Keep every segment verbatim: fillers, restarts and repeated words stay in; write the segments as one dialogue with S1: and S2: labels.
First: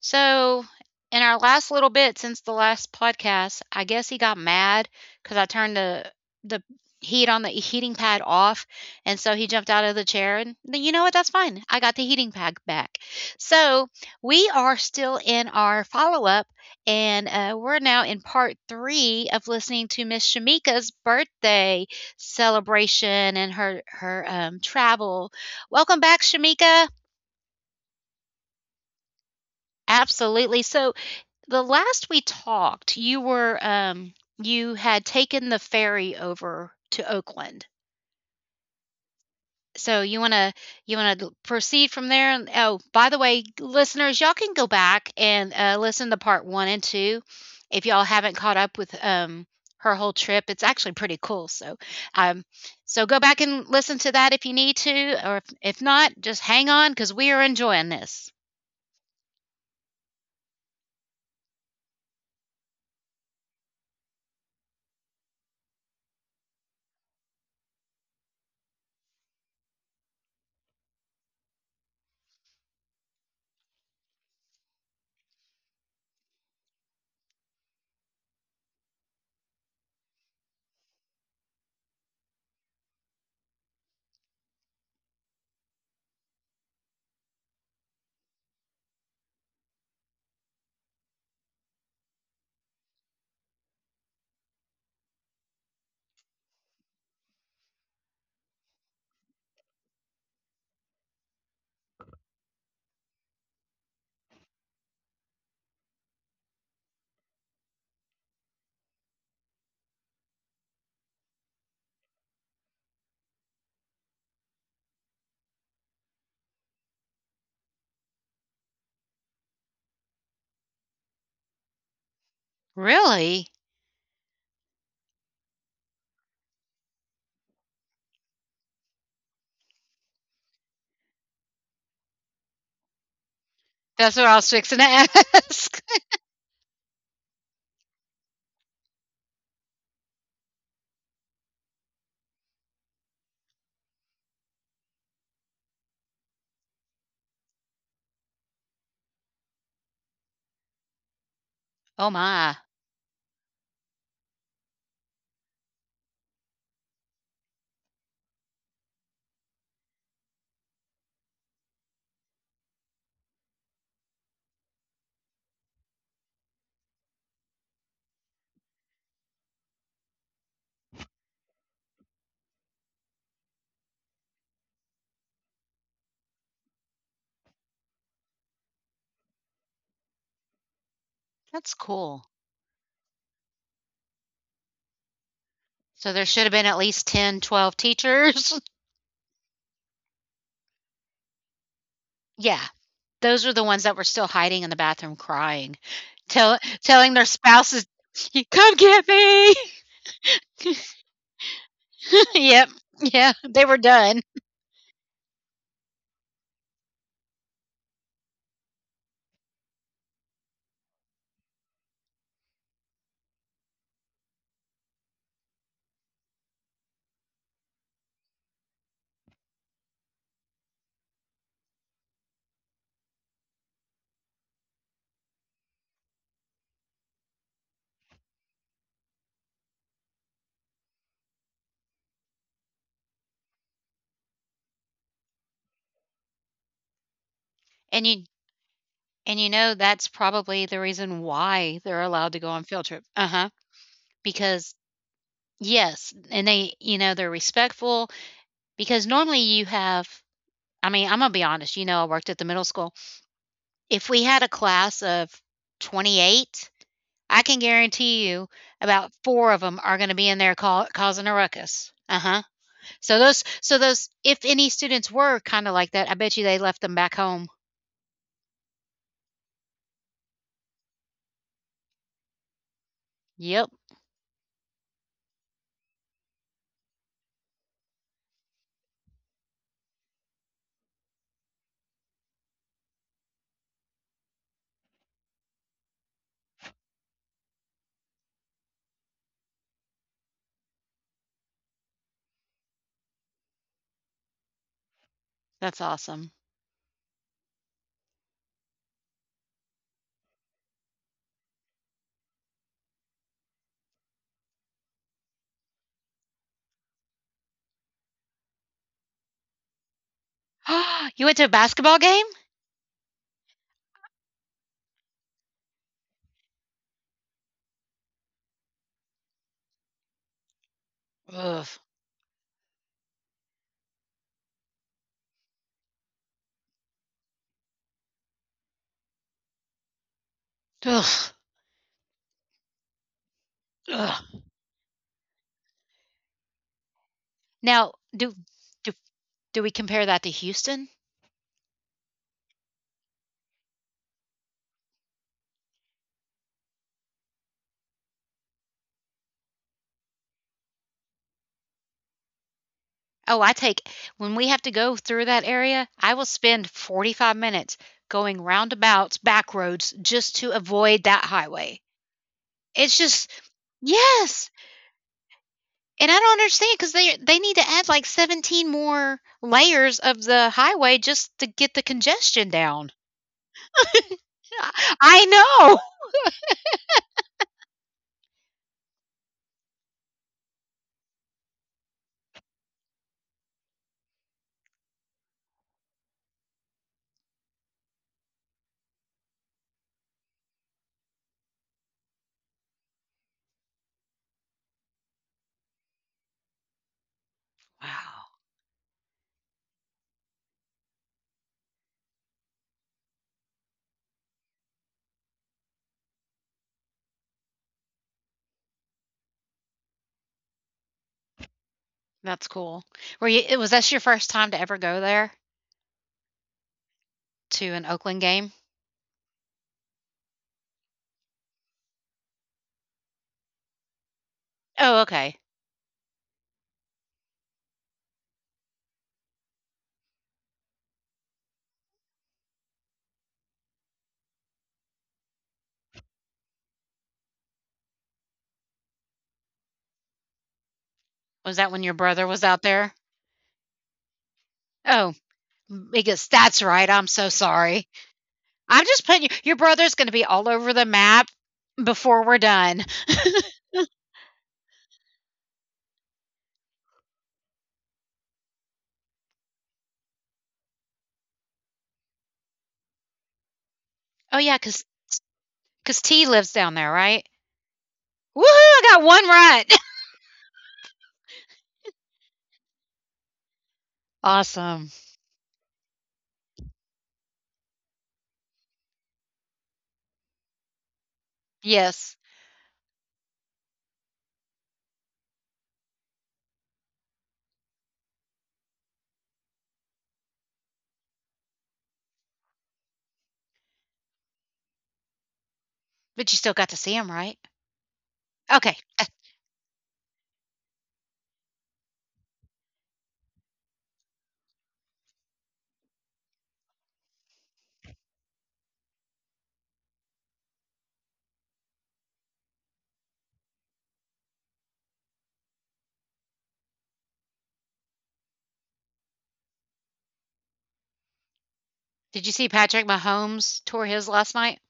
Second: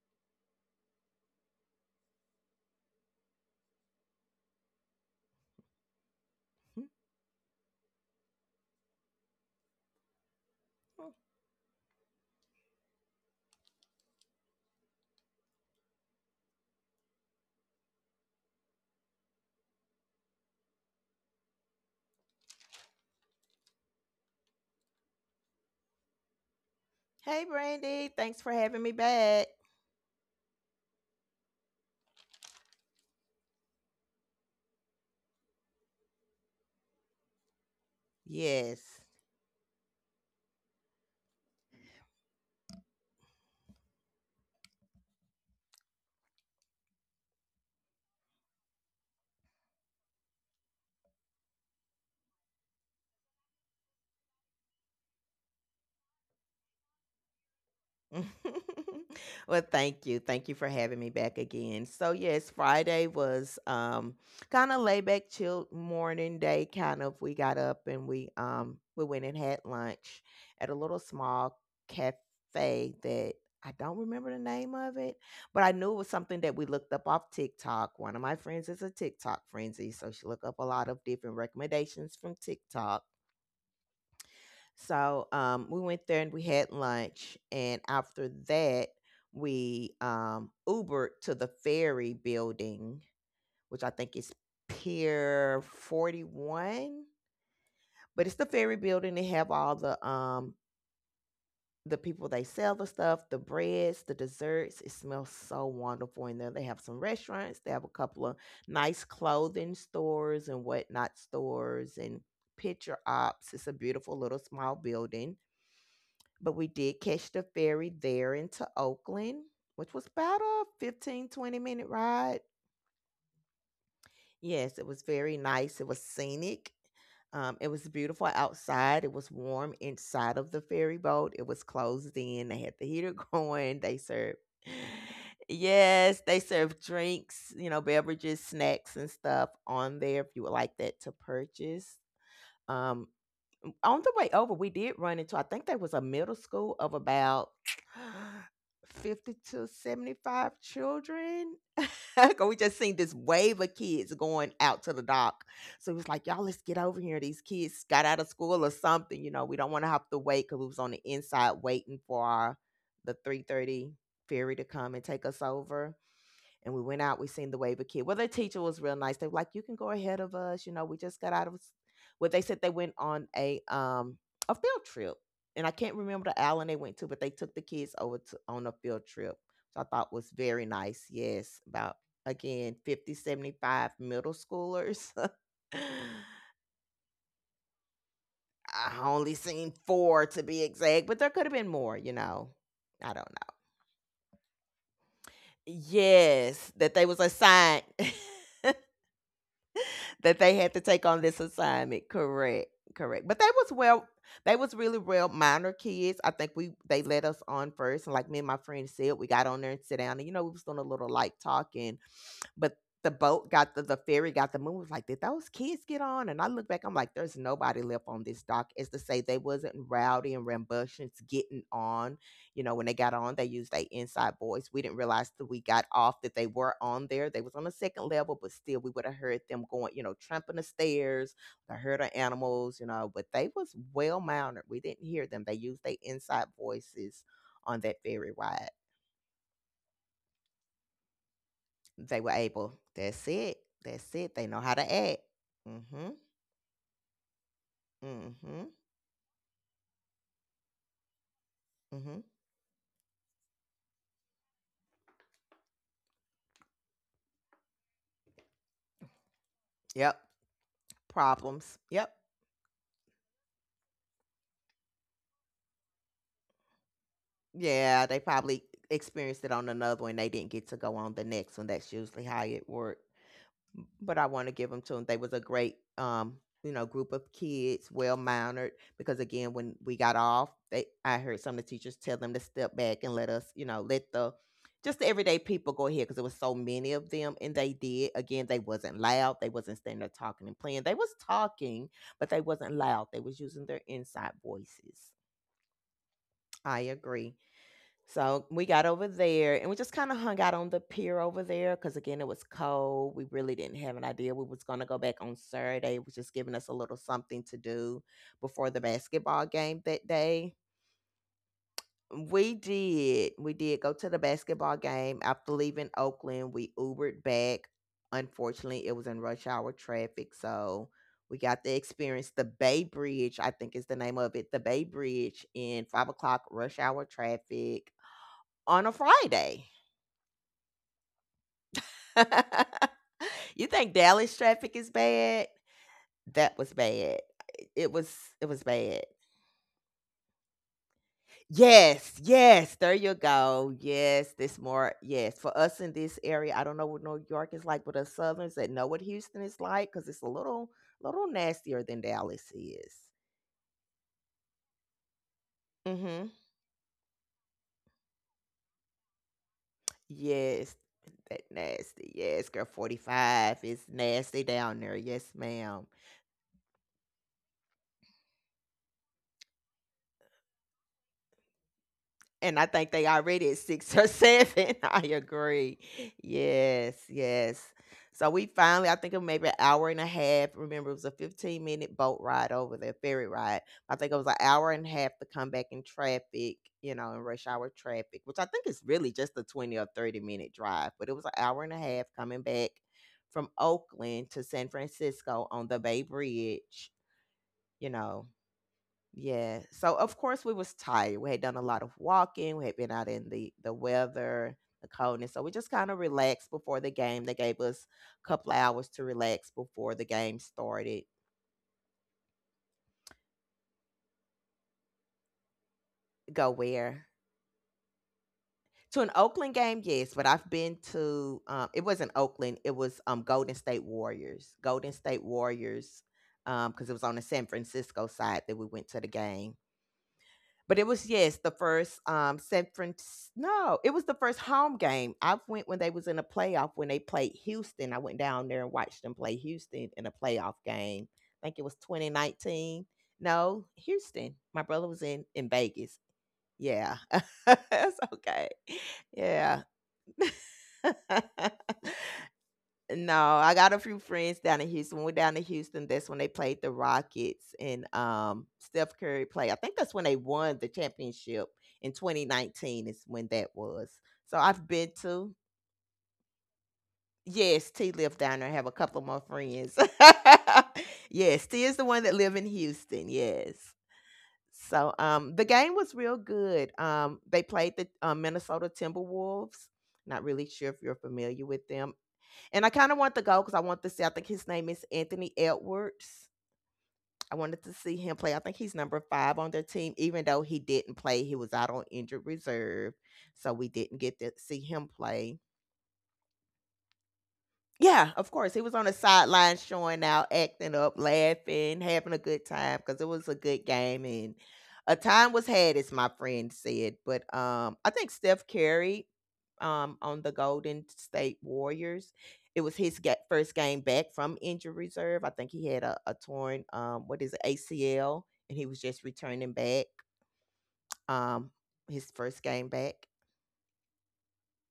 S1: so in our last little bit since the last podcast, I guess he got mad because I turned the the
S2: Mhm.
S1: heat on the heating pad off, and so he jumped out of the chair. And th- you know what? That's fine. I got the heating pad back. So we are still in our follow up, and uh, we're now in part three of listening to Miss Shamika's birthday celebration and her her um, travel. Welcome back, Shamika.
S2: Hey, Brandy. Thanks for having me back.
S1: Absolutely. So the last we talked, you were um you had taken the ferry over to Oakland.
S2: Yes.
S1: So you want to you want to proceed from there. And oh, by the way, listeners, y'all can go back and uh, listen to part one and two if y'all haven't caught up with um her whole trip. It's actually pretty cool. So um so go back and listen to that if you need to, or if, if not, just hang on because we are enjoying this.
S2: well, thank you. Thank you for having me back again. So, yes, Friday was um kind of laid back, chill morning day. Kind of, we got up and we um we went and had lunch at a little small cafe that I don't remember the name of it, but I knew it was something that we looked up off TikTok. One of my friends is a TikTok frenzy, so she looked up a lot of different recommendations from TikTok. So um, we went there and we had lunch, and after that, we um, Ubered to the Ferry Building, which I think is Pier Forty One, but it's the Ferry Building. They have all the um, the people they sell the stuff, the breads, the desserts. It smells so wonderful in there. They have some restaurants. They have a couple of nice clothing stores and whatnot stores and picture ops. It's a beautiful little small building. But we did catch the ferry there into Oakland, which was about a fifteen twenty minute ride.
S1: Really?
S2: Yes, it was very nice. It was scenic. Um, it was beautiful outside. It was warm inside of the ferry boat. It was closed in. They had the heater going. They
S1: That's what I
S2: served,
S1: was fixing to ask.
S2: yes, they served drinks, you know, beverages, snacks, and stuff on there if you would like that to purchase. Um, on the way over, we did run into I think there was a middle school of about fifty to seventy five children.
S1: Oh
S2: 'Cause
S1: my,
S2: we just seen this wave of kids going out to the dock. So it was like, y'all, let's get over here. These kids got out of school or something. You know, we don't want to have to wait because we was on the inside waiting for our, the three thirty ferry to come and take us over, and we went out. We seen the Waver Kid. Well, their teacher was real nice. They were like, "You can go ahead of us." You know, we just got out of. Well, they said they went on a um a field trip, and I can't remember the island they went to, but they took the kids over to on a field trip, which I thought was very nice. Yes,
S1: that's
S2: about
S1: cool.
S2: again fifty seventy five middle schoolers.
S1: So there should have been at least ten, twelve teachers.
S2: I only seen four to be exact, but there could have been more. You know,
S1: Yeah,
S2: I don't
S1: those are
S2: know.
S1: the ones that were still hiding in the bathroom crying, tell,
S2: Yes, that they
S1: telling
S2: was
S1: their spouses,
S2: assigned.
S1: "You come
S2: They
S1: get me."
S2: that they had to take on this assignment.
S1: Yep,
S2: Correct, correct.
S1: yeah,
S2: But they
S1: they
S2: was
S1: were
S2: well,
S1: done.
S2: they was really well minor kids. I think we they let us on first, and like me and my friend said, we got on there and sit down, and you know we was doing a little light talking, but the boat got the, the ferry got the move. Like, did those kids get on? And I look back, I'm like, there's nobody left on this dock. As to say they wasn't rowdy and rambunctious getting on. You know, when they got on, they used their inside voice. We didn't realize that we got off that they were on there. They was on the second level, but still we would have heard them going, you know, tramping the stairs, the herd of animals, you know, but they was well mounted. We didn't hear them. They used their inside voices on that
S1: And you
S2: ferry ride.
S1: and you know that's probably the reason why they're
S2: They
S1: allowed
S2: were
S1: to go on
S2: able.
S1: field trip. Uh
S2: That's
S1: huh.
S2: it. That's it. They know
S1: Because
S2: how to act. Mm
S1: yes,
S2: Mhm.
S1: and they you know they're respectful
S2: Mm Mhm. Mm
S1: because normally you have. I mean, I'm gonna be honest. You know, I
S2: Mhm.
S1: worked at the middle school. If we had a class of twenty-eight, I can guarantee you about four of them are gonna
S2: Yep.
S1: be in there cau causing a
S2: Problems.
S1: ruckus.
S2: Yep.
S1: Uh-huh. So those so those if any students were kinda like that, I bet you they left them back home.
S2: Yeah, they probably experienced it on another one. They didn't get to go on the next one. That's usually how it works.
S1: Yep,
S2: But I want to give them to them. They was a great, um, you know, group of kids, well mannered. Because again, when we got off, they I heard some of the teachers tell them to step back and let us, you know, let the just the everyday people go ahead because there was so many of them, and they did. Again, they wasn't loud. They wasn't standing there talking and playing. They was talking, but they wasn't loud. They was using their inside voices.
S1: that's awesome.
S2: I agree. So we got over there and we just kind of hung out on the pier over there because again it was cold. We really didn't have an idea we was gonna go back on Saturday. It was just giving us a little something to do before the basketball game that day.
S1: You went to a basketball game?
S2: We did. We did go to the basketball game. After leaving Oakland, we Ubered back. Unfortunately, it was in rush hour traffic, so we
S1: Ugh.
S2: got to experience the Bay Bridge, I think is the name of it, the Bay Bridge in five o'clock rush hour traffic on a Friday.
S1: Ugh.
S2: You think Dallas
S1: Ugh.
S2: traffic is bad? That was bad.
S1: Now
S2: It was
S1: do
S2: it was
S1: do
S2: bad.
S1: do we compare that to Houston?
S2: Yes, yes, there you go. Yes, this more yes. For us in this area, I don't know what New York is like, but us Southerns that know what Houston is like, because it's a little little nastier than Dallas is.
S1: Oh, I take when we have to go through that area, I will
S2: Mm-hmm.
S1: spend forty-five minutes going roundabouts, back roads, just to
S2: Yes,
S1: avoid that
S2: that
S1: highway.
S2: nasty. Yes, girl,
S1: It's just
S2: forty five is nasty
S1: Yes,
S2: down there. Yes, ma'am.
S1: and I don't understand because they they need to add like seventeen more layers of the highway just to get the congestion
S2: And I
S1: down.
S2: think they already at six or seven. I
S1: I know.
S2: agree. Yes, yes. So we finally, I think it maybe an hour and a half. Remember, it was a fifteen minute boat ride over there, ferry ride. I think it was an hour and a half to come back in traffic, you know, in rush hour traffic, which I think is really just a twenty or thirty minute drive. But it was an hour and a half coming back from Oakland to San Francisco on the Bay Bridge, you know.
S1: Wow,
S2: Yeah. So of course we was tired. We had done a lot of walking. We had been out in the the weather, the coldness. So we just kind of relaxed before the game. They gave us a couple of hours to relax before the game started.
S1: that's cool. Were you? it- Was that your first time to ever go there
S2: Go where?
S1: to an Oakland game?
S2: To an Oakland game, yes, but I've been to um it wasn't Oakland, it was um Golden State Warriors. Golden
S1: Oh,
S2: State
S1: okay.
S2: Warriors um because it was on the San Francisco side that we went to the game. But it was, yes, the first um San Francisco. No, it was the first home game. I went when they was in a playoff when they played Houston. I went down there and watched them play Houston in a playoff game. I
S1: Was
S2: think it
S1: that
S2: was
S1: when your brother was out
S2: twenty nineteen.
S1: there?
S2: No, Houston. My brother was
S1: Oh,
S2: in in Vegas.
S1: because that's right.
S2: Yeah.
S1: I'm so sorry.
S2: That's okay.
S1: I'm just putting you, your
S2: Yeah.
S1: brother's going to be all over the map before we're done.
S2: No, I got a few friends down in Houston. We're down in Houston. That's when they played the Rockets and um, Steph Curry played. I think that's when they won the championship in twenty nineteen. Is when that was.
S1: Oh,
S2: So
S1: yeah,
S2: I've
S1: because
S2: been to,
S1: because T lives down there, right?
S2: yes, T lived down
S1: Woohoo!
S2: there. I have a
S1: I got
S2: couple of my
S1: one right.
S2: friends. Yes, T is the one that live in Houston. Yes.
S1: Awesome.
S2: So um, the game was real good. Um, they played the uh, Minnesota Timberwolves. Not really sure if you're familiar with them.
S1: Yes.
S2: And I kind of want to go because I want to see. I think his name is Anthony Edwards. I wanted to see him play. I think he's number five on their team, even though he didn't play. He was out on injured reserve. So we didn't get to see him play.
S1: But you still got to see him, right?
S2: Yeah, of course. He was
S1: Okay.
S2: on the
S1: Uh,
S2: sideline showing out, acting up, laughing, having a good time because it was a good game and a time was had, as my friend said. But um, I think Steph Curry, um, on the Golden State Warriors, it was his ga- first game back from injury reserve. I think he had a, a torn, um, what is it, A C L, and he was just returning back, um, his
S1: Did you
S2: first
S1: see
S2: game
S1: Patrick
S2: back.
S1: Mahomes tore his last night?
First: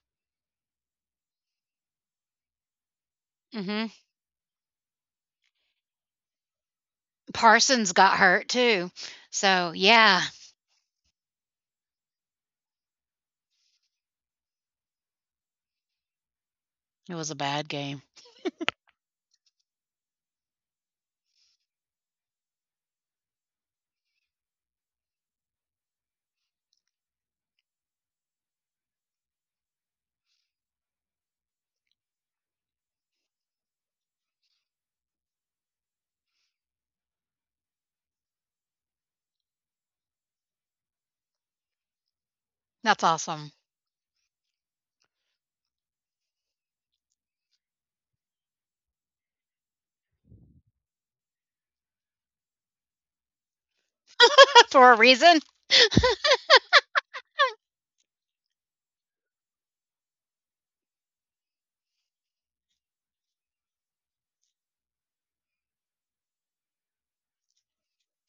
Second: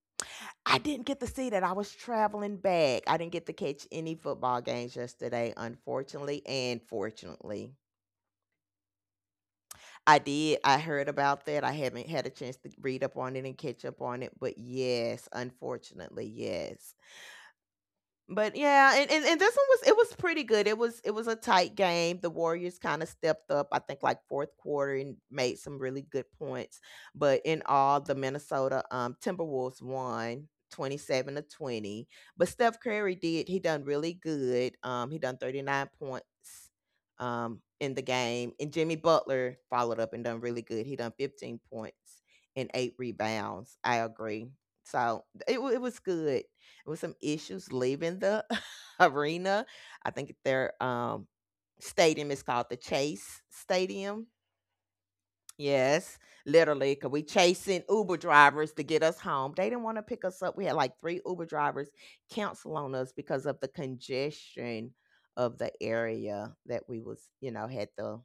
S2: I didn't get to see that. I was traveling back. I didn't get to
S1: Mm
S2: catch
S1: hmm.
S2: any football games yesterday, unfortunately and fortunately.
S1: Parsons got hurt too. So,
S2: I
S1: yeah,
S2: did. I heard about that. I haven't had a chance to read up on it and catch up on it, but yes, unfortunately, yes.
S1: it was a bad game.
S2: But yeah, and, and, and this one was it was pretty good. It was it was a tight game. The Warriors kind of stepped up, I think like fourth quarter and made some really good points. But in all, the Minnesota um Timberwolves won twenty seven to twenty. But Steph Curry did he done really good. Um he done thirty nine points um in the game. And Jimmy Butler followed up and done really good. He done fifteen points and eight
S1: That's awesome.
S2: rebounds. I agree. So it, wa- it was good with some issues leaving the arena. I think their um, stadium is called the Chase Stadium.
S1: For a reason.
S2: Yes, literally, because we chasing Uber drivers to get us home. They didn't want to pick us up. We had like three Uber drivers cancel on us because of the congestion of the area that we was, you know, had to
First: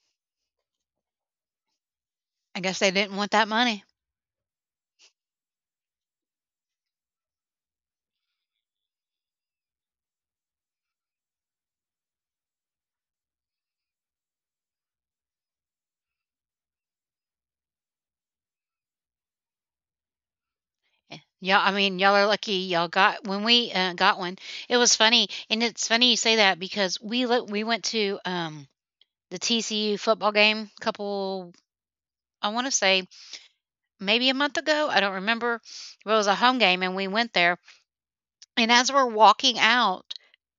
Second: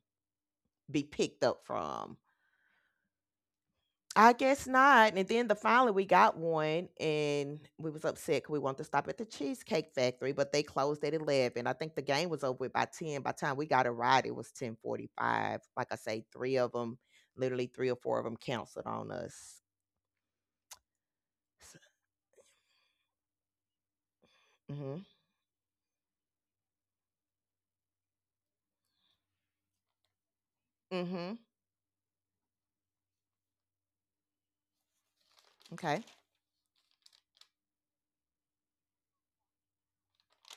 S2: be picked up from.
S1: I guess they didn't want that money.
S2: I guess not. And then the finally we got one and we was upset 'cause we wanted to stop at the Cheesecake Factory, but they closed at eleven. I think the game was over with by ten. By the time we got a ride, it was ten forty-five. Like I say, three of them, literally three or four of them canceled on us.
S1: Eh, yeah, I
S2: S-
S1: mean, y'all are lucky. Y'all got when we uh, got one. It was
S2: Mhm.
S1: funny, and it's funny you say that because we look. we went to um the T C U football game.
S2: Mhm.
S1: Couple, I want to say maybe a month ago. I don't remember.
S2: Okay.
S1: But it was a home game, and we went there. And as we're walking out,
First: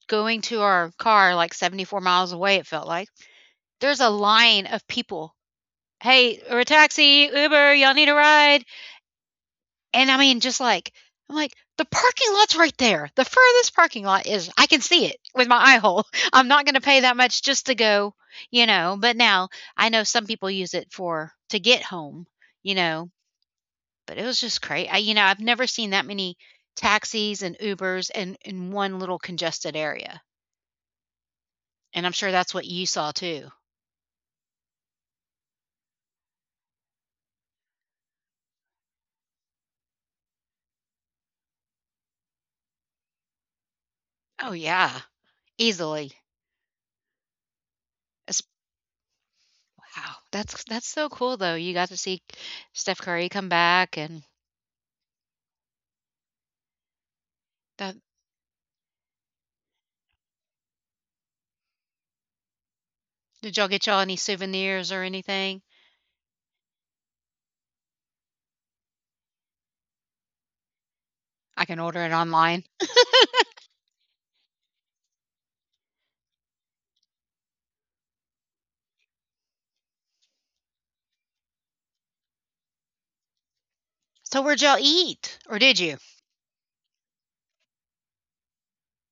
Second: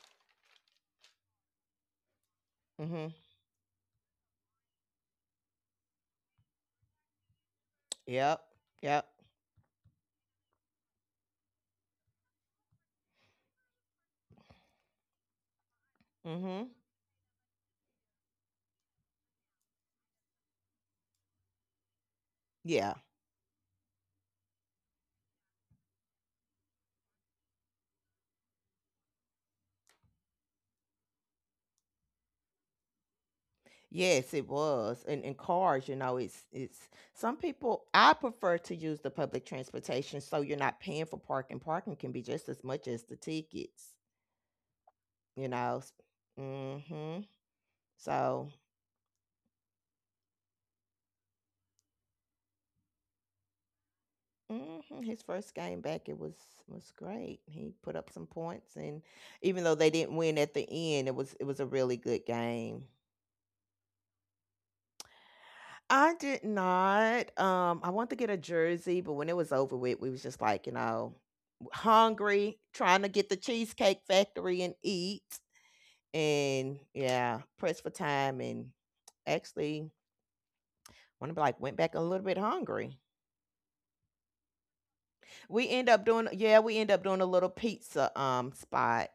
S1: going to our car, like seventy four miles away, it felt like
S2: Mhm.
S1: there's a line of people. Hey, or a taxi, Uber. Y'all need a
S2: Yep.
S1: ride?
S2: Yep.
S1: And I mean, just like I'm like, "The parking lot's right there. The furthest parking lot is I can see it with my eye hole. I'm not
S2: Mhm.
S1: gonna pay that much just to go," you know? But now I know some people use it for to get home, you
S2: Yeah.
S1: know? But it was just crazy. I you know, I've never seen that many taxis and Ubers in in one little congested area, and I'm sure that's what you saw too.
S2: Yes, it was. And in cars, you know, it's it's some people I prefer to use the public transportation so you're not paying for parking. Parking can be just as much as the tickets,
S1: Oh, yeah,
S2: you know.
S1: easily.
S2: mm Mhm.
S1: It's
S2: So,
S1: Wow, that's that's so cool, though. You got to see Steph Curry come back, and
S2: mhm, his first game back it was was great. He put
S1: that
S2: up some points and even though they didn't win at the end, it was it was a really good game.
S1: Did y'all get y'all any souvenirs or anything?
S2: I did not um I wanted to get a jersey, but when it was over with, we was just like, you know,
S1: I can order it
S2: hungry,
S1: online.
S2: trying to get the Cheesecake Factory and eat. And yeah, pressed for time and actually want to be like went back a little bit hungry.
S1: So where'd y'all eat? Or
S2: We
S1: did
S2: end
S1: you?
S2: up doing yeah, we end up doing a little pizza um spot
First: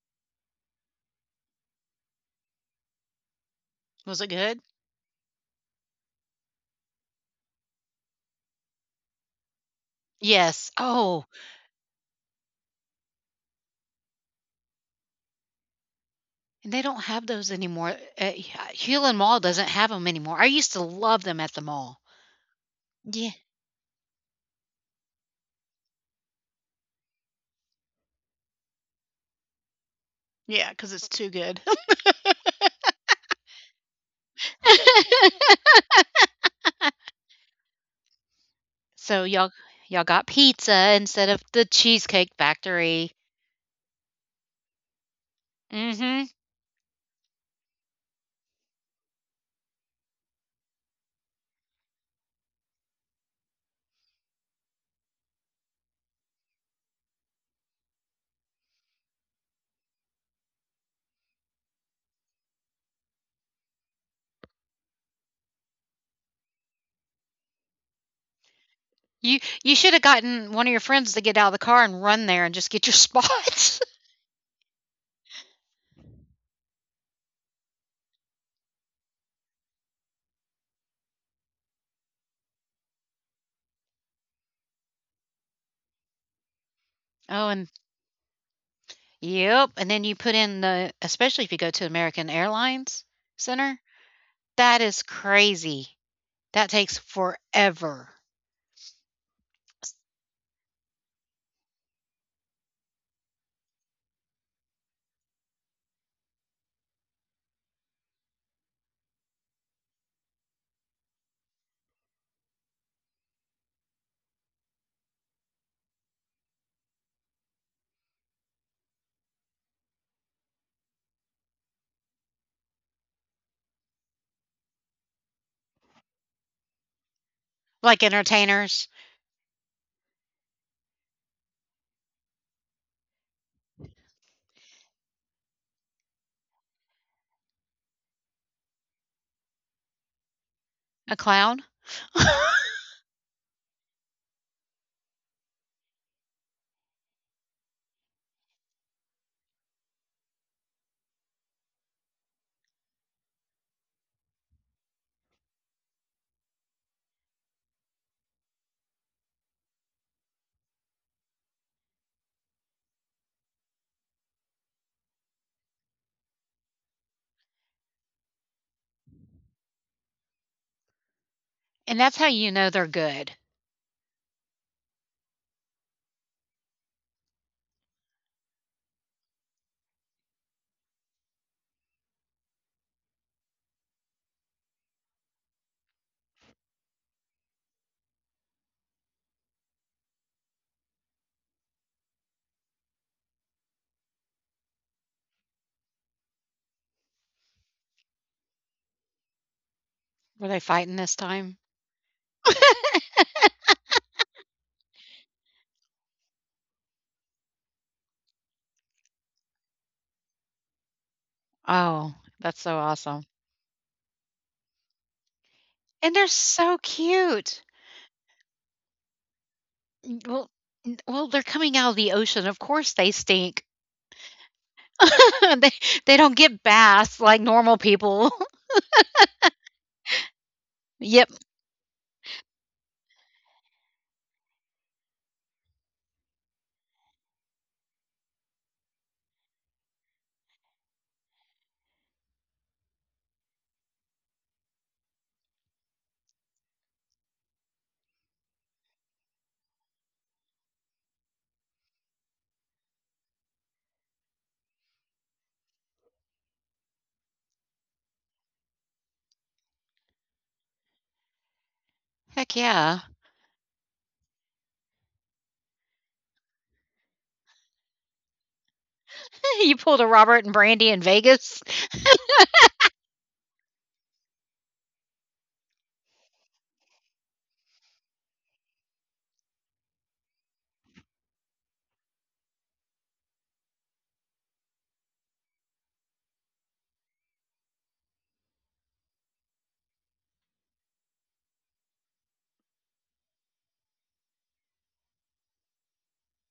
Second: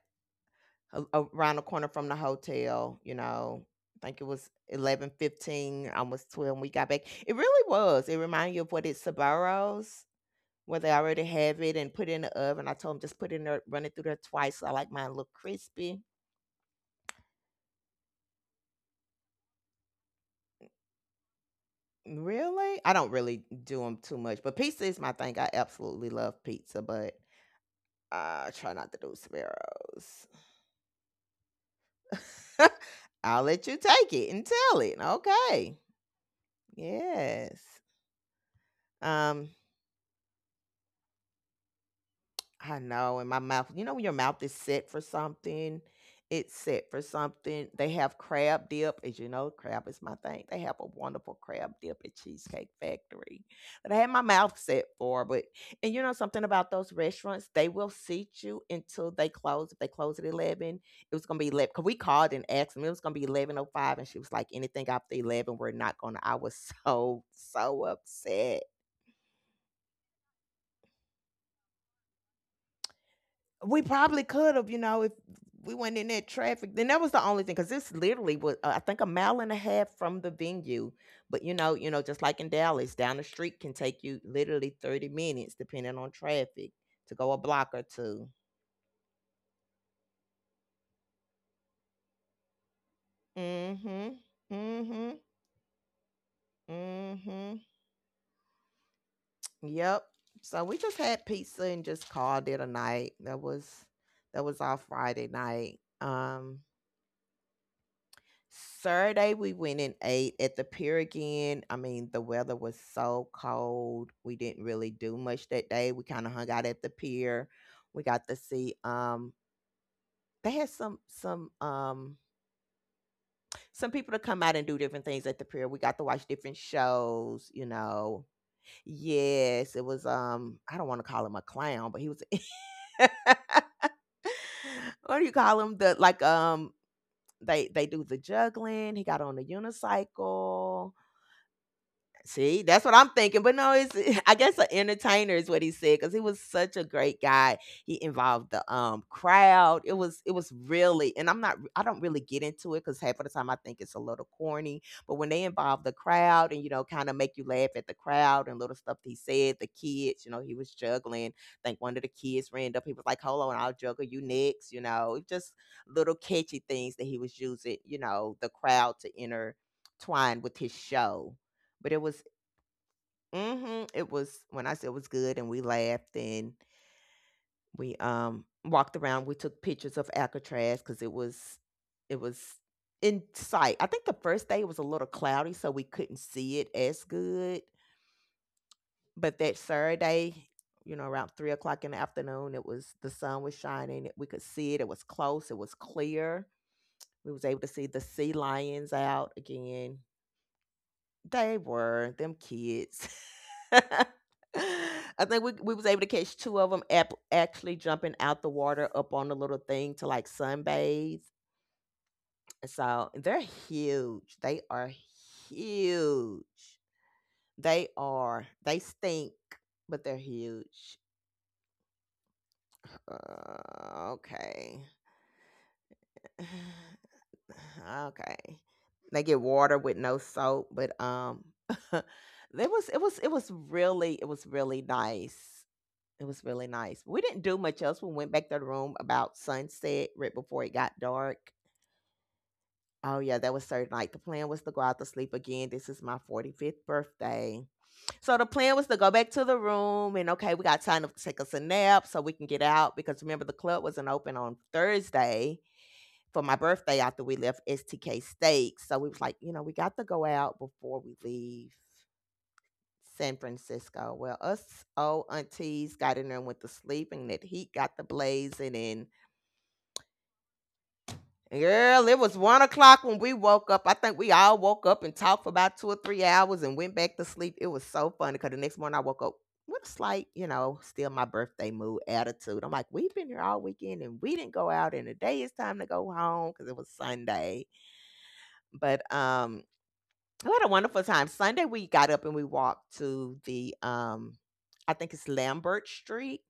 S2: a- around the corner from the hotel, you know. I think
S1: Was
S2: it
S1: it
S2: was
S1: good?
S2: eleven fifteen, almost twelve when we got back. It really was. It reminded you of what it's Sabaros,
S1: Yes.
S2: where they already
S1: Oh,
S2: have it and put it in the oven. I told them just put it in there, run it through there twice. So I like mine a little crispy.
S1: and they don't have those anymore. Uh, Hewlin Mall doesn't have them anymore. I used to love them at the mall.
S2: Really? I don't
S1: Yeah.
S2: really do them too much, but pizza is my thing. I absolutely love pizza, but I try not to do Sparrows.
S1: Yeah, because it's too good.
S2: I'll let you take it and tell it. Okay. Yes.
S1: so
S2: Um
S1: y'all y'all got pizza instead of the Cheesecake
S2: I
S1: Factory.
S2: know, and my mouth, you know when your mouth is set for something?
S1: Mm-hmm.
S2: It's set for something. They have crab dip, as you know, crab is my thing. They have a wonderful crab dip at Cheesecake Factory that I had my mouth set for, but and you know something about those restaurants, they will seat you until they close. If they close at eleven, it was gonna be because we called and asked them, it was gonna be eleven oh five, and she was like, anything after eleven, we're not gonna. I was so, so upset.
S1: You you should have gotten one of your friends to get out of the car and run there and just get your spot.
S2: We probably could have, you know, if we went in that traffic. Then that was the only thing because this literally was, uh, I think, a mile and a half from the venue. But you know, you know, just like in Dallas, down the street can take you literally thirty minutes, depending on traffic, to go a
S1: oh, and
S2: block or two.
S1: Yep, and then you put in the especially if you go to American Airlines Center,
S2: Mm-hmm.
S1: that is
S2: Mm-hmm.
S1: crazy. That takes
S2: Mm-hmm.
S1: forever.
S2: Yep. So we just had pizza and just called it a night. That was that was our Friday night. Um, Saturday we went and ate at the pier again. I mean, the weather was so cold. We didn't really do much that day. We kind of hung out at the pier. We got to see um they had some some um some people to come out and do different things at the pier. We got to watch different shows, you
S1: Like
S2: know.
S1: entertainers,
S2: Yes, it was um I don't want to call him a clown, but he was what do you call him? The like um they they do the juggling. He got on the unicycle.
S1: a clown.
S2: See, that's what I'm thinking. But no, it's I guess an entertainer is what he said because he was such a great guy. He involved the um crowd. It was it was really, and I'm not I don't really get into it because half of the time I think it's a little corny. But when they involve the crowd and you know kind of make you laugh at the crowd and little stuff he said, the kids, you know, he was juggling. I think one of the kids ran up. He was like, "Hold on, I'll juggle you next." You know, it just little catchy things that he was using. You know, the crowd to intertwine with his show but
S1: And
S2: it
S1: that's
S2: was
S1: how you know they're good.
S2: Mhm. It was when I said it was good and we laughed and we um walked around. We took pictures of Alcatraz because it was it was in sight. I think the first day it was a little cloudy, so we couldn't see it as good. But that Saturday, you know, around three o'clock in the afternoon, it was the sun was shining. We could see it. It was close. It was clear. We was able to see the sea lions out again.
S1: Were they fighting this
S2: They
S1: time?
S2: were, them kids. I think we we was able to catch two of them. Ap actually jumping out the water up on the little thing to, like, sunbathe.
S1: Oh, that's so
S2: So,
S1: awesome.
S2: they're huge. They are
S1: And they're
S2: huge.
S1: so cute.
S2: They are. They stink, but they're
S1: Mm, well
S2: huge.
S1: n well, they're coming out of the ocean, of course they stink.
S2: Uh, okay.
S1: They they don't get baths like normal people.
S2: Okay. They get water with no soap, but,
S1: Yep.
S2: um, it was it was it was really it was really nice. It was really nice. We didn't do much else. We went back to the room about sunset, right before it got dark. Oh yeah, that was Thursday night. The plan was to go out to sleep again. This is my forty-fifth birthday. So the plan was to go back to the room and okay, we got time to take us a nap so we can get out because remember the club wasn't open on Thursday for my birthday after we left S T K Steaks. So we was like, you know, we got to go out before we leave
S1: Heck yeah.
S2: San Francisco. Well, us old aunties got in there and went to sleep, and that heat got the blazing. And
S1: You pulled a Robert and Brandy in Vegas?
S2: girl, it was one o'clock when we woke up. I think we all woke up and talked for about two or three hours and went back to sleep. It was so funny because the next morning I woke up with a slight, you know, still my birthday mood attitude. I'm like, we've been here all weekend and we didn't go out, and today it's time to go home because it was Sunday. But um, We had a wonderful time. Sunday, we got up and we walked to the, um, I think it's Lambert Street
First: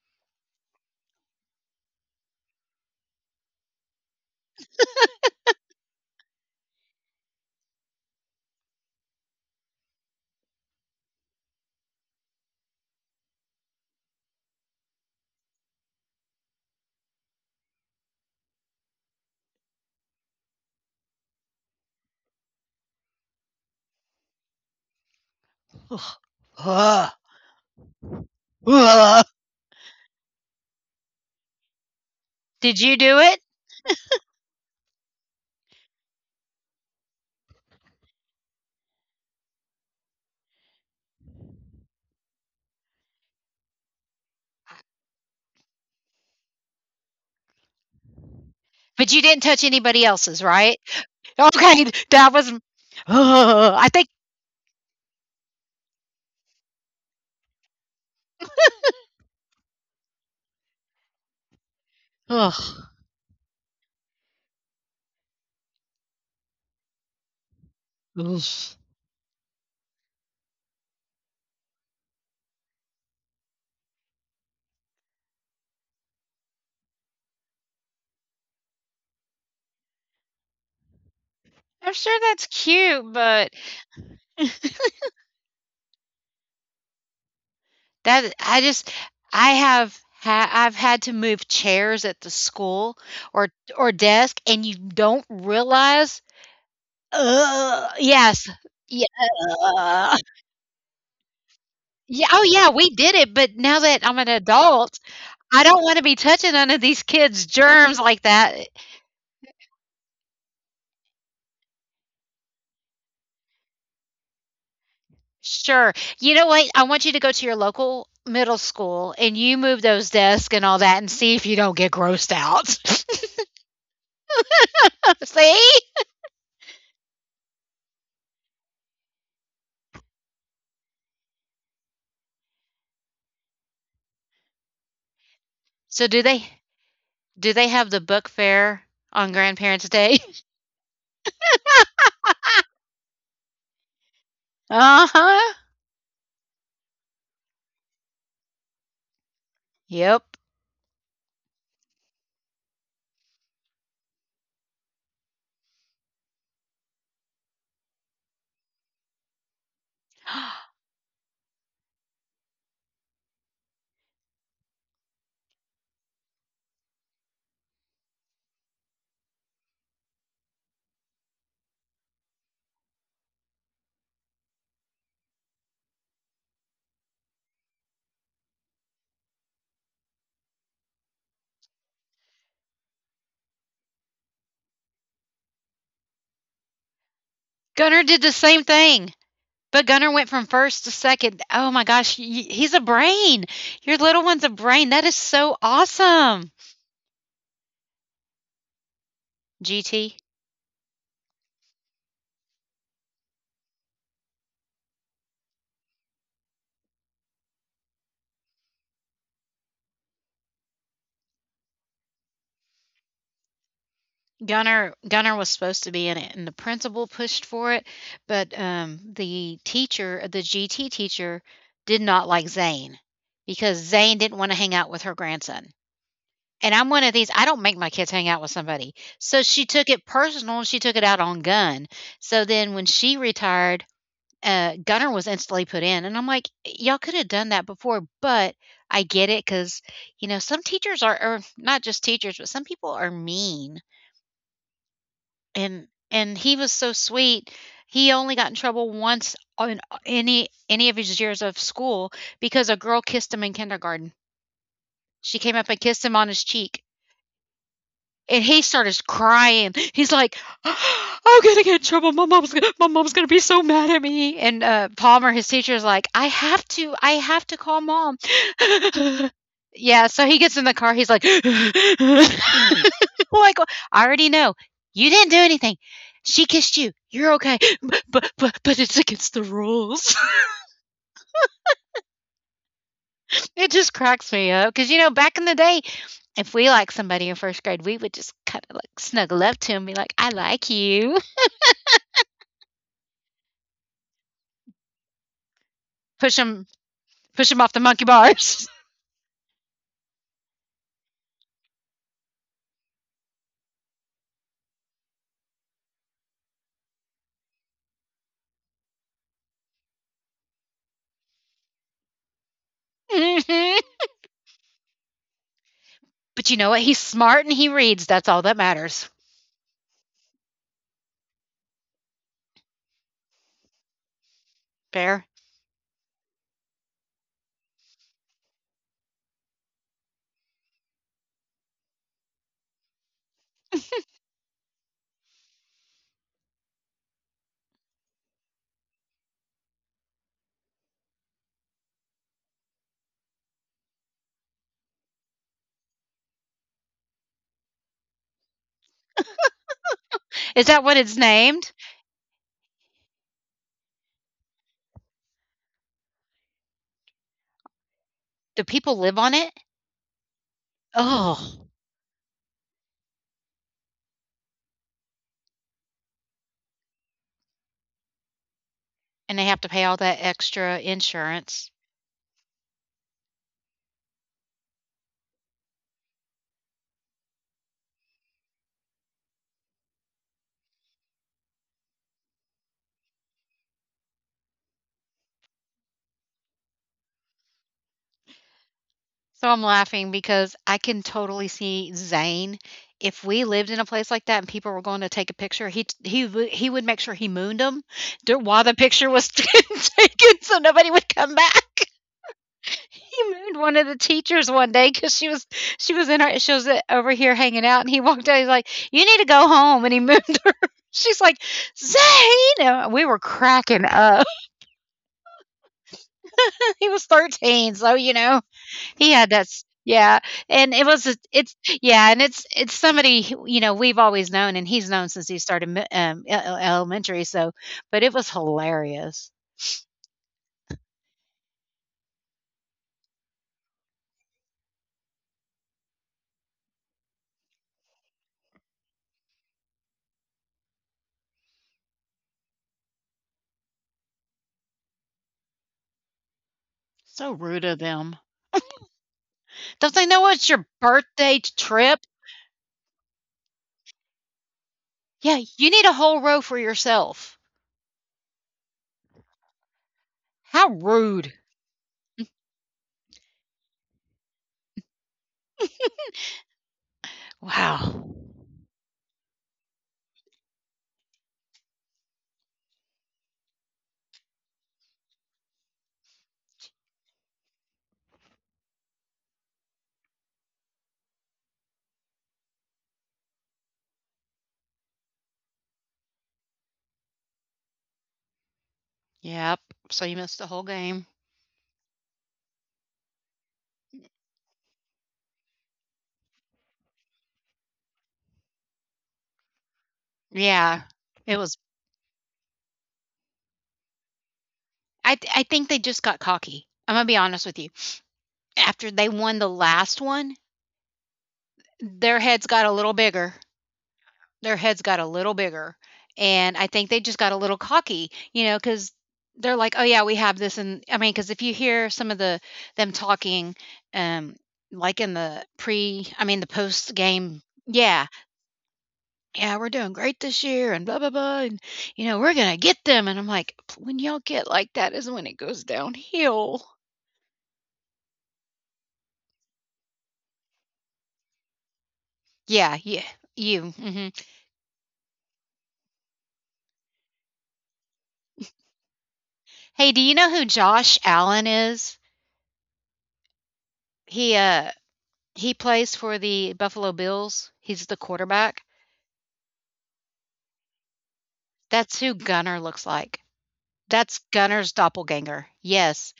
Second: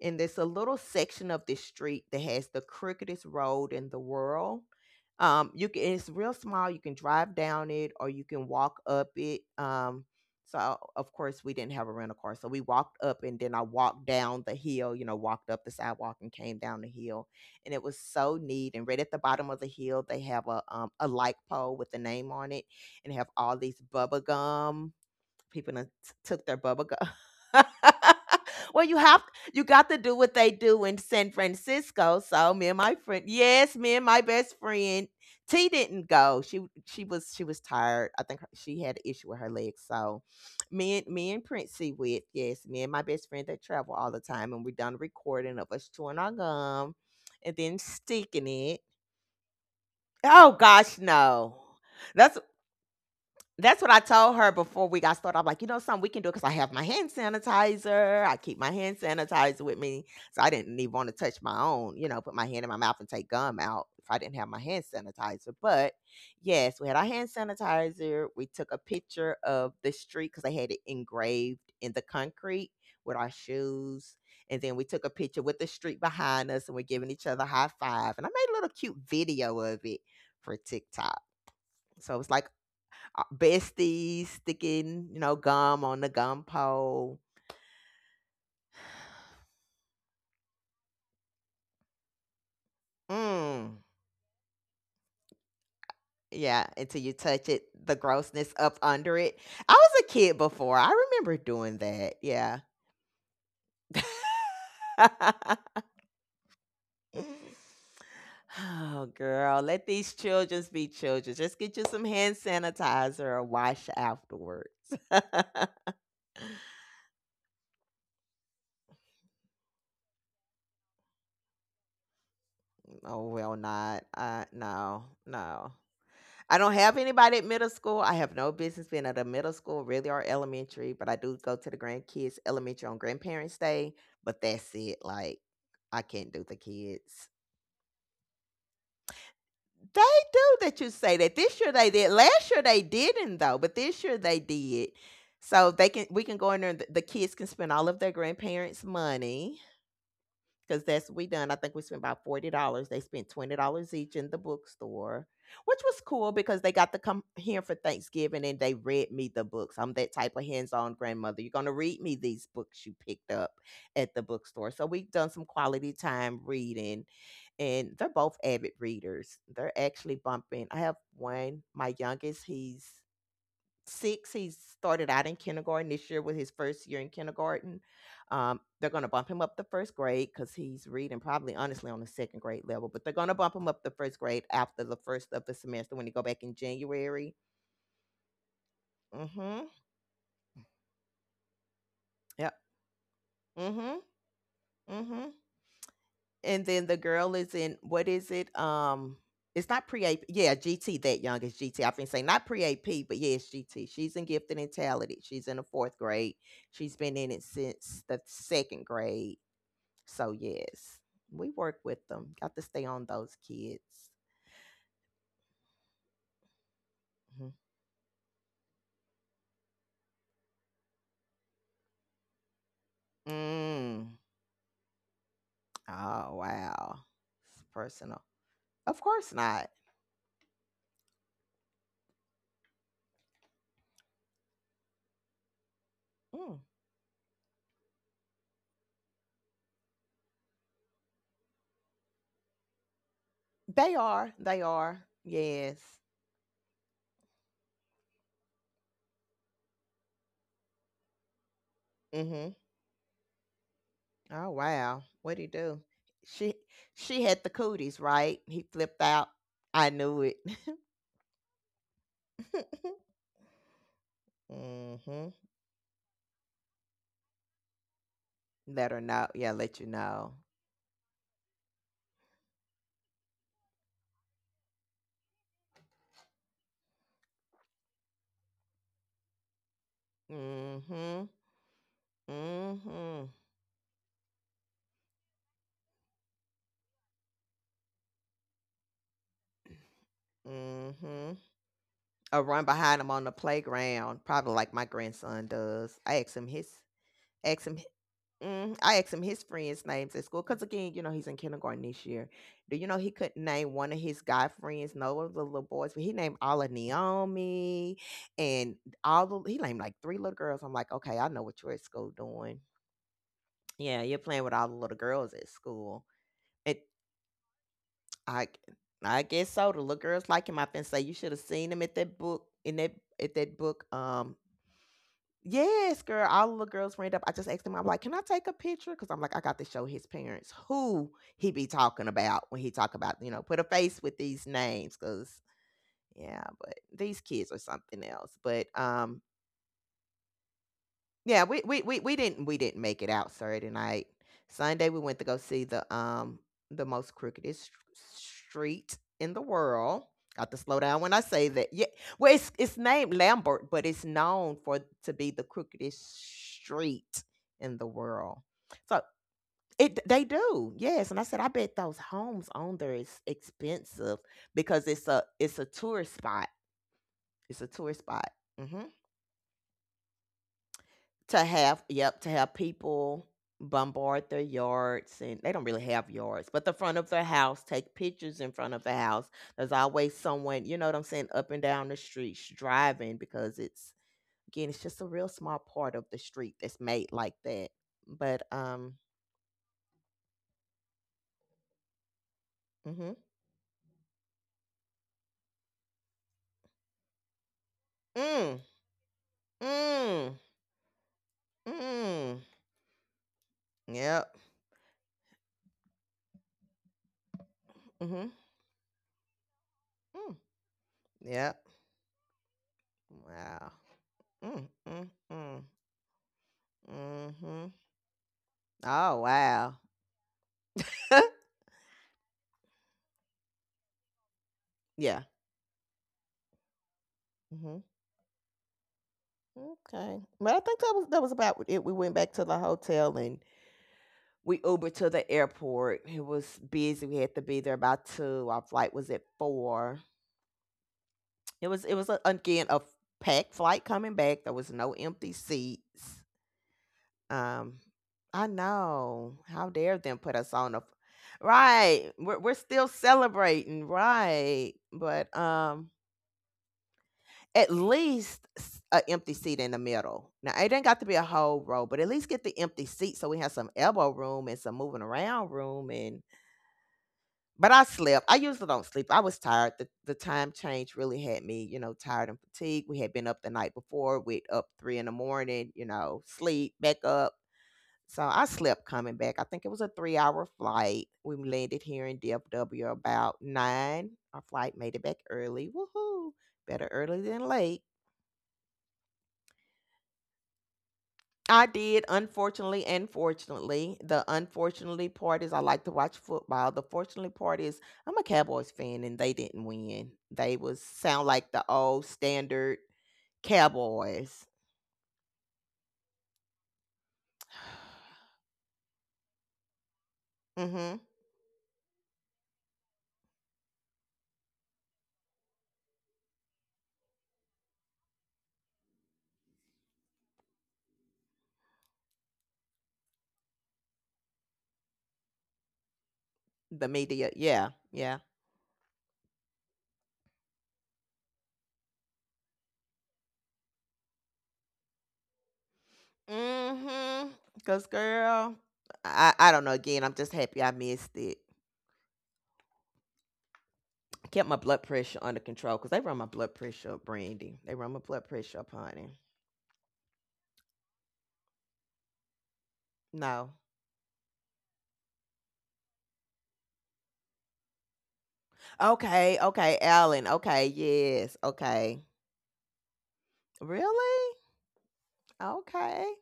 S2: and there's a little section of this street that has the crookedest road in the world. Um, you can it's real small. You can drive down it or you can walk up it. Um, so of course we didn't have a rental car, so we walked up and then I walked down the hill. You know, walked up the sidewalk and came down the hill, and it was so neat. And right at the bottom of the hill, they have a um, a light pole with the name on it, and have all these bubble gum people done t- took their bubble gum.
S1: Did
S2: well, you have you got to do what they do in San Francisco. So me and my
S1: you do
S2: friend,
S1: it?
S2: yes, me and my best friend T didn't go. She she was she was tired. I think her, she had an issue with her legs. So me and me and Princey went. Yes, me and my best friend that travel all the time, and we done a recording of us chewing our gum and then sticking it.
S1: But you didn't touch anybody else's,
S2: Oh
S1: right?
S2: gosh, no.
S1: Okay, that
S2: That's
S1: was. Uh,
S2: that's what
S1: I
S2: I
S1: think.
S2: told her before we got started. I'm like, you know something, we can do it because I have my hand sanitizer. I keep my hand sanitizer with me. So I didn't even want to touch my own, you know, put my hand in my
S1: Ugh.
S2: mouth and take gum out if I didn't have my hand sanitizer. But yes, we had our hand sanitizer.
S1: I'm
S2: We took a picture of the street because they had it engraved in the concrete with our shoes. And then we took a picture with the street behind us and we're giving each other a high five. And I made a little cute video of it for TikTok. So it
S1: sure
S2: was
S1: that's
S2: like
S1: cute,
S2: uh,
S1: but
S2: besties sticking, you know, gum on the gum pole.
S1: that I just I have ha- I've had to move chairs at the school or
S2: Mm.
S1: or desk, and you don't realize.
S2: Yeah, until you touch it,
S1: Uh,
S2: the
S1: yes,
S2: grossness up
S1: yeah,
S2: under it. I was a kid before. I remember doing that.
S1: yeah. Oh,
S2: Yeah.
S1: yeah. We did it, but now that I'm an adult, I don't wanna be touching none of these kids' germs like that.
S2: oh, girl, let these children be children. Just get you some hand sanitizer or wash afterwards. oh,
S1: Sure. You know what? I want you to go to your local middle school, and you move those desks and all that, and see if you don't get grossed out.
S2: well, not. Uh, no, no.
S1: See?
S2: I don't have anybody at middle school. I have no business being at a middle school, really, or elementary, but I do go to the grandkids elementary on grandparents' day, but that's it. Like, I
S1: So do
S2: can't do the
S1: they
S2: kids.
S1: do they have the book fair on Grandparents'
S2: They
S1: Day?
S2: do that you say that. This year they did. Last year they didn't though, but this year they did.
S1: Uh-huh.
S2: So they can we can go in there and the the kids can spend all of their grandparents' money
S1: Yep.
S2: because that's what we done. I think we spent about forty dollars. They spent twenty dollars each in the bookstore, which was cool because they got to come here for Thanksgiving and they read me the books. I'm that type of hands-on grandmother. You're gonna read me these books you picked up at the bookstore. So we have done some quality time reading, and they're both avid readers. They're actually bumping. I have one, my youngest. He's six. He started out in kindergarten. This year was his first year in kindergarten. Um, they're going to bump him up the first grade because he's reading probably honestly on the second grade level, but they're going to bump him up the first grade after the first of the semester when they go back in January.
S1: Gunner did the same thing,
S2: Mm-hmm.
S1: but Gunner went from first to second. Oh my gosh, y
S2: Yep.
S1: he's a brain.
S2: Mm-hmm.
S1: Your little one's a brain. That is
S2: Mm-hmm.
S1: so awesome,
S2: And then the girl is in what is it? Um, it's not pre
S1: G T.
S2: A P. Yeah, G T, that young is GT. I've been saying not pre A P, but yeah, it's G T. She's in gifted and talented. She's in the fourth grade. She's been in it since the second grade. So yes, we work with them. Got to stay on those kids.
S1: Gunner Gunner was supposed to be in it, and the principal pushed
S2: Mhm.
S1: for it, but um, the teacher, the G T teacher, did not like Zane because
S2: Mm.
S1: Zane didn't want to hang out with her grandson.
S2: Oh
S1: And I'm
S2: wow,
S1: one of these. I don't
S2: it's
S1: make my kids
S2: personal.
S1: hang out with somebody,
S2: Of course
S1: so she
S2: not.
S1: took it personal, and she took it out on Gun. So then when she retired, uh, Gunner was instantly put in, and I'm like,
S2: Mm.
S1: y'all could have done that before, but. I get it because, you know, some teachers are, or not just teachers, but some people are mean
S2: They are. They are. Yes.
S1: and and he was so sweet. He only got in trouble once on any any of his years of school
S2: Mhm.
S1: because a girl kissed him in kindergarten.
S2: Oh wow. What
S1: She
S2: would he
S1: came up and
S2: do?
S1: kissed him on his
S2: She
S1: cheek
S2: she had the cooties, right?
S1: and he
S2: He
S1: started
S2: flipped out.
S1: crying.
S2: I
S1: He's
S2: knew
S1: like,
S2: it.
S1: "I'm gonna get in trouble. My mom's gonna, my mom's gonna be so mad at me." And uh, Palmer,
S2: mhm.
S1: his teacher, is like, "I have to, I have to call mom."
S2: Let her know. Yeah, let you
S1: Yeah, so
S2: know.
S1: he gets in the car. He's like, "Like, I already know you didn't do anything. She kissed you. You're okay, but but but it's against the rules."
S2: Mhm. Mhm.
S1: It just cracks me up because you know, back in the day, if we liked somebody in first grade, we would just kind of like snuggle up to him, and be like, "I like you."
S2: Mhm. Or run behind him on the playground, probably like my grandson does. I asked
S1: push
S2: him his
S1: him push him
S2: asked
S1: off
S2: him
S1: the monkey bars.
S2: mm, I asked him his friends' names at school because again, you know, he's in kindergarten this year. Do you know he couldn't name one of his guy friends, no of the little boys, but he named all of Naomi and all the he named like three little girls. I'm like, okay, I know what you're at school doing.
S1: Mhm.
S2: Yeah, you're playing with all the little girls at school.
S1: But you know what?
S2: It
S1: He's smart and he reads. That's all
S2: I
S1: that matters.
S2: I guess so. The little girls like him. I been say you should have seen him at that book in that at that book um
S1: Fair.
S2: Yes, girl. All the girls ran up. I just asked him, I'm like, can I take a picture? Because I'm like, I got to show his parents who he be talking about when he talk about, you know, put a face with these names. Cause yeah, but these kids are something else. But um, Yeah, we we we we didn't we didn't make it out Saturday night. Sunday we went to go see the um the most crookedest st- street in the world. Got to
S1: Is
S2: slow
S1: that what
S2: down when
S1: it's
S2: I say that.
S1: named?
S2: Yeah, well, it's it's named Lambert, but it's known for to be the crookedest street in the world.
S1: Do people
S2: So
S1: live on it?
S2: it they do, yes. And I said, I
S1: Oh,
S2: bet those homes on there is expensive because it's a it's a tourist spot. It's a tourist spot. Mm-hmm.
S1: and they have to pay all that extra
S2: To
S1: insurance.
S2: have yep, to have people bombard their yards, and they don't really have yards, but the front of their house, take pictures in front of the house. There's always someone, you know what I'm saying, up and down the streets driving because it's again, it's just a real small part of the street that's made like that. But, um,
S1: So I'm laughing because I can totally see Zane.
S2: mhm.
S1: If we lived in a place like that and people were going to take a picture, he he would- he would make sure he mooned them
S2: Mm,
S1: while the picture was
S2: mm,
S1: taken, so nobody would come back.
S2: mm.
S1: He mooned one of the
S2: Yep.
S1: teachers one day because she was she was in her she was uh, over here hanging out, and he walked
S2: Mhm.
S1: out. He's like, "You need to go home," and he
S2: Mm,
S1: mooned her. She's like,
S2: yep.
S1: "Zane," and we were
S2: Wow.
S1: cracking up.
S2: Mm, mm, mm.
S1: He was
S2: Mhm.
S1: thirteen, so you know he
S2: Oh,
S1: had that. s-
S2: wow.
S1: Yeah, and it was a- it's yeah, and it's it's somebody who, you know we've always known, and he's known
S2: Yeah.
S1: since he started mi- um, e- e- elementary. So,
S2: Mhm.
S1: but it was hilarious.
S2: Okay. Well, I think that was that was about it. We went back to the hotel and we Ubered to the airport. It was busy. We had to be there by two. Our flight was at four. It was it was a, again a packed flight coming back. There was no empty seats.
S1: So rude
S2: Um,
S1: of them.
S2: I know. How
S1: Don't
S2: dare
S1: they
S2: them
S1: know
S2: put
S1: it's
S2: us
S1: your
S2: on a f-
S1: birthday trip?
S2: right. We're we're still celebrating, right? But
S1: Yeah, you need
S2: um,
S1: a whole row for yourself.
S2: At least an empty seat in the middle. Now
S1: How
S2: it ain't got to be a
S1: rude.
S2: whole row, but at least get the empty seat so we have some elbow room and some moving around room. And but I
S1: Wow.
S2: slept. I usually don't sleep. I was tired. The the time change really had me, you know, tired and fatigued. We had been up the night before. We'd up three in the morning, you know, sleep back up. So I slept coming back. I think it was a three hour flight. We landed here in D F W about nine. Our flight made it back early. Woohoo! Better early than late.
S1: Yep. So you missed the whole game.
S2: I did, unfortunately and fortunately. The unfortunately part is I like to watch football. The fortunately part is I'm a Cowboys fan and they didn't win. They was
S1: Yeah.
S2: sound
S1: It
S2: like
S1: was
S2: the old standard Cowboys.
S1: I th I think they just got cocky. I'm gonna be honest with you. After they won the last one,
S2: Mhm.
S1: their heads got a little bigger. Their heads got a little bigger, and I think they just got a little cocky, you know, because 'cause they're like, "Oh, yeah, we have this," and I mean, because if you hear some of the them talking, um, like in the pre I mean, the
S2: The media.
S1: post-game.
S2: Yeah.
S1: Yeah.
S2: Yeah.
S1: Yeah, we're doing great this year and blah, blah, blah. And, you know, we're going to get them. And I'm like, when y'all get like that is when it goes downhill.
S2: Mhm. Cuz girl, I I don't know again. I'm just happy I missed it.
S1: Yeah, yeah, you. Hmm.
S2: Kept my blood pressure under control cuz they run my blood pressure up, Brandy. They run my blood pressure up, honey.
S1: Hey, do you know who Josh Allen is?
S2: No.
S1: He uh he plays for the Buffalo Bills. He's the quarterback.
S2: Okay, okay, Alan. Okay, yes.
S1: That's
S2: Okay.
S1: who Gunner looks like. That's
S2: Really?
S1: Gunner's doppelganger.
S2: Okay.
S1: Yes,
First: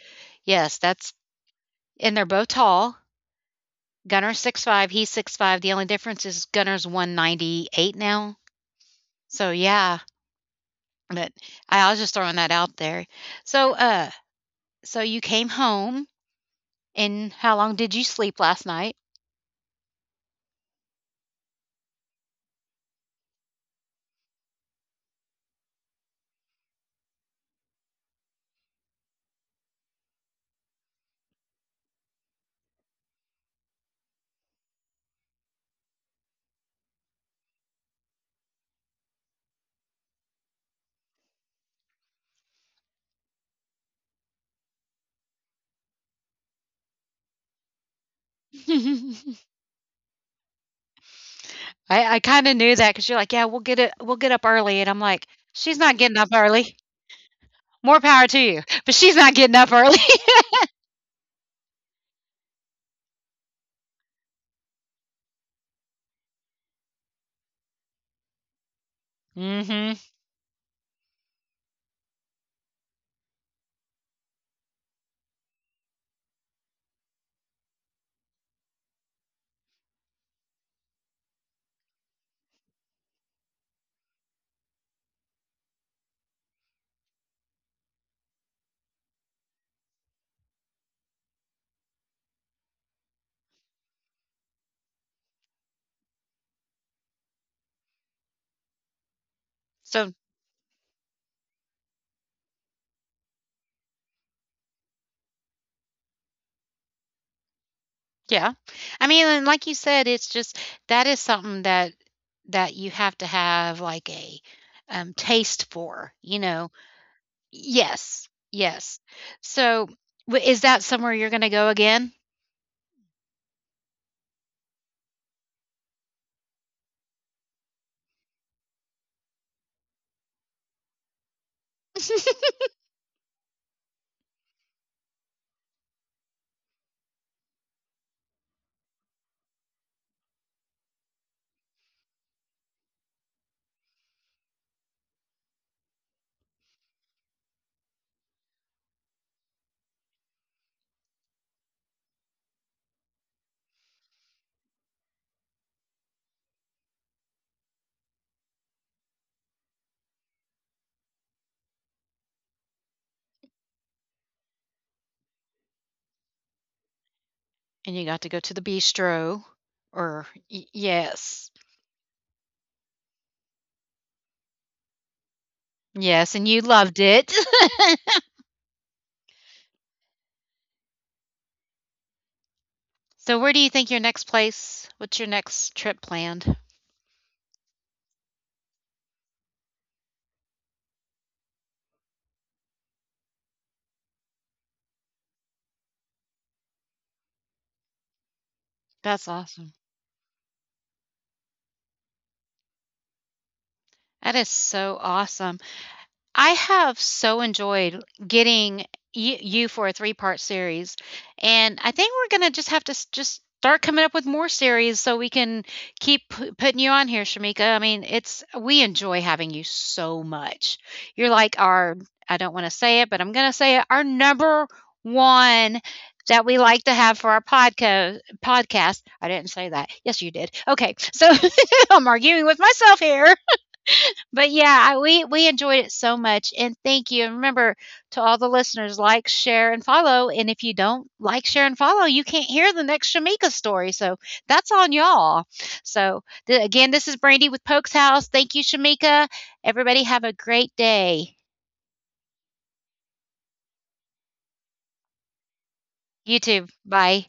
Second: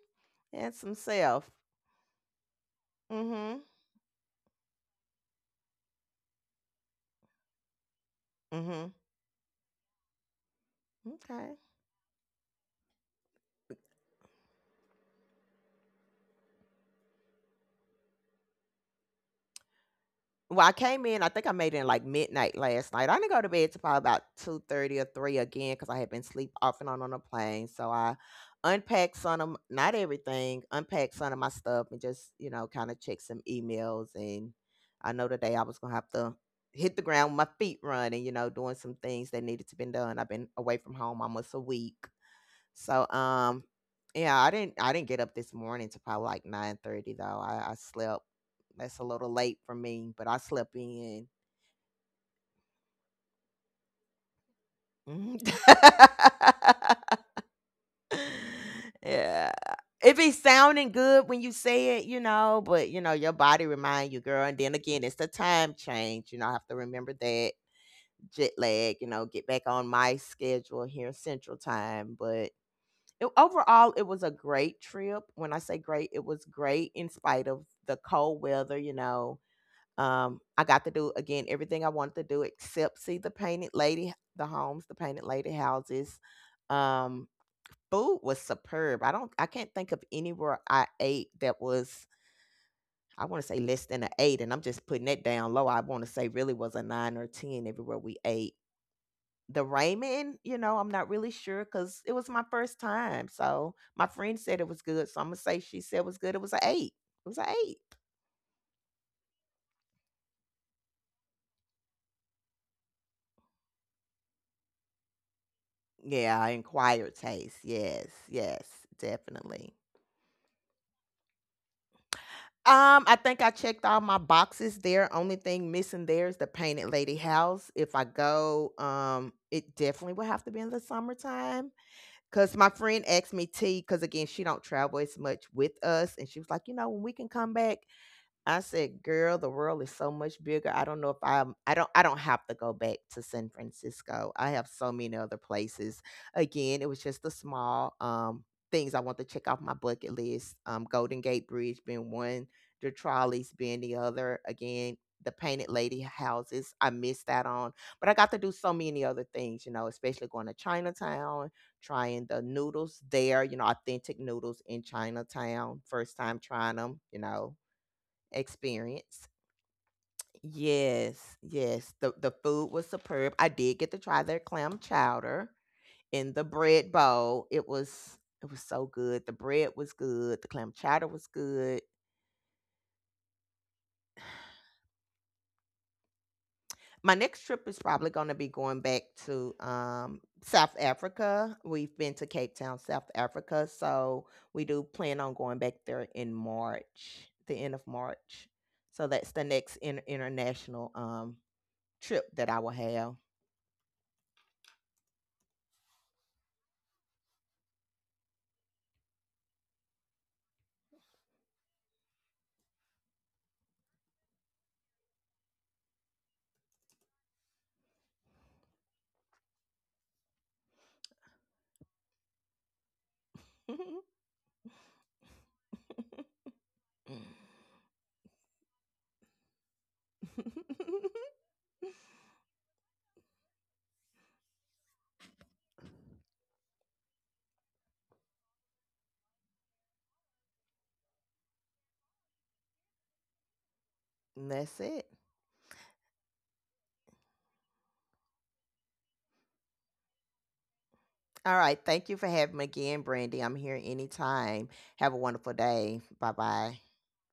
S2: And
S1: yes,
S2: some
S1: that's
S2: self.
S1: and they're both tall.
S2: Mm-hmm.
S1: Gunner's six five. He's six five. The only difference is Gunner's one ninety eight now.
S2: Mm-hmm.
S1: So yeah, but
S2: Okay.
S1: I was just throwing that out there. So, uh, so you came home, and how long did you sleep last night?
S2: Well, I came in, I think I made it in like midnight last night. I didn't go to bed till probably about two thirty or three again because I had been sleep off and on on the plane. So I unpacked some of, m- not everything, unpacked some of my stuff and just, you know, kind of checked some emails. And I know today I was going to have to hit the ground with my feet running, you know, doing some things that needed to be done. I've been away from home almost a week. So um yeah, I didn't I didn't get up this morning to probably like nine thirty though. I, I slept, that's a little
S1: I,
S2: late for me, but I slept in.
S1: I kind of knew that because you're like, yeah, we'll get it, we'll get up early, and I'm like,
S2: Mhm.
S1: she's not getting up early. More power to you, but she's not
S2: yeah.
S1: getting up early.
S2: It be sounding good when you say it, you know, but you know, your body remind you, girl. And then again, it's the time change. You know, I have to remember that jet lag, you know, get back on
S1: hmm
S2: my schedule here central time. But it, overall it was a great trip. When I say great, it was great in spite of the cold weather, you know. um I got to do again everything I wanted to do except see the painted lady the homes the painted lady houses. um Food was superb. i don't I can't think of anywhere I ate that was, I want to say, less than an eight, and I'm just putting that down low. I want to say really was a nine or a ten everywhere we ate. The
S1: So
S2: ramen, you know, I'm not really sure because it was my first time. So my friend said it was good. So I'm gonna say she said it was good. It was an eight. It was an eight.
S1: yeah, I mean, and like you said, it's just that is something that that you have to have like a um, taste for, you
S2: Yeah,
S1: know,
S2: inquired taste. Yes,
S1: Yes,
S2: yes,
S1: yes.
S2: definitely.
S1: So, w is that somewhere you're gonna go again?
S2: Um, I think I checked all my boxes there. Only thing missing there is the painted lady house. If I go, um, it definitely will have to be in the summertime. Cause my friend asked me T, cause again, she don't travel as much with us. And she was like, you know, when we can come back, I said, "Girl, the world is so much bigger. I don't know if I'm. I don't. I don't have to go back to San Francisco. I have so many other places. Again, it was just the small um things I want to check off my bucket list. Um, Golden Gate Bridge being one, the trolleys being the other. Again, the Painted Lady houses. I missed that on, but I got to do so many other things. You know, especially going to Chinatown, trying the noodles there. You know, authentic noodles in Chinatown. First time trying them. You know."
S1: And you got to go to the
S2: Experience.
S1: bistro or Y
S2: Yes,
S1: yes.
S2: yes. The the food was superb. I did get to try their clam chowder in
S1: Yes,
S2: the
S1: and you
S2: bread
S1: loved it.
S2: bowl. It was it was so good. The bread was good. The clam chowder was good.
S1: So, where do you think your next place what's your next trip planned?
S2: My next trip is probably going to be going back to um, South Africa. We've been to Cape Town, South Africa, so we do plan on going back there in March, the end of March. So
S1: That's
S2: that's the
S1: awesome.
S2: next in- international um, trip that I will have.
S1: That is so awesome. I have so enjoyed getting you, you for a three part series, and I think we're gonna just have to s- just start coming up with more series so we can keep p- putting you on here, Shamika. I mean, it's we enjoy having you so much. You're like our, I don't want to say it, but I'm gonna say it, our number one that we like to have
S2: Mm.
S1: for our podcast podcast. I didn't say that. Yes, you did. Okay. So I'm arguing with myself here. But yeah, I we we enjoyed it so much, and thank you. And remember to all the listeners, like, share, and follow. And if you don't like, share, and follow, you can't hear the next Shamika story. So
S2: And
S1: that's
S2: that's
S1: on
S2: it.
S1: y'all. So th- again, this is Brandy with Pokes House. Thank you, Shamika. Everybody have a great day.
S2: All right. Thank you for having me again, Brandy. I'm here anytime. Have a wonderful day. Bye
S1: You too.
S2: bye.
S1: Bye.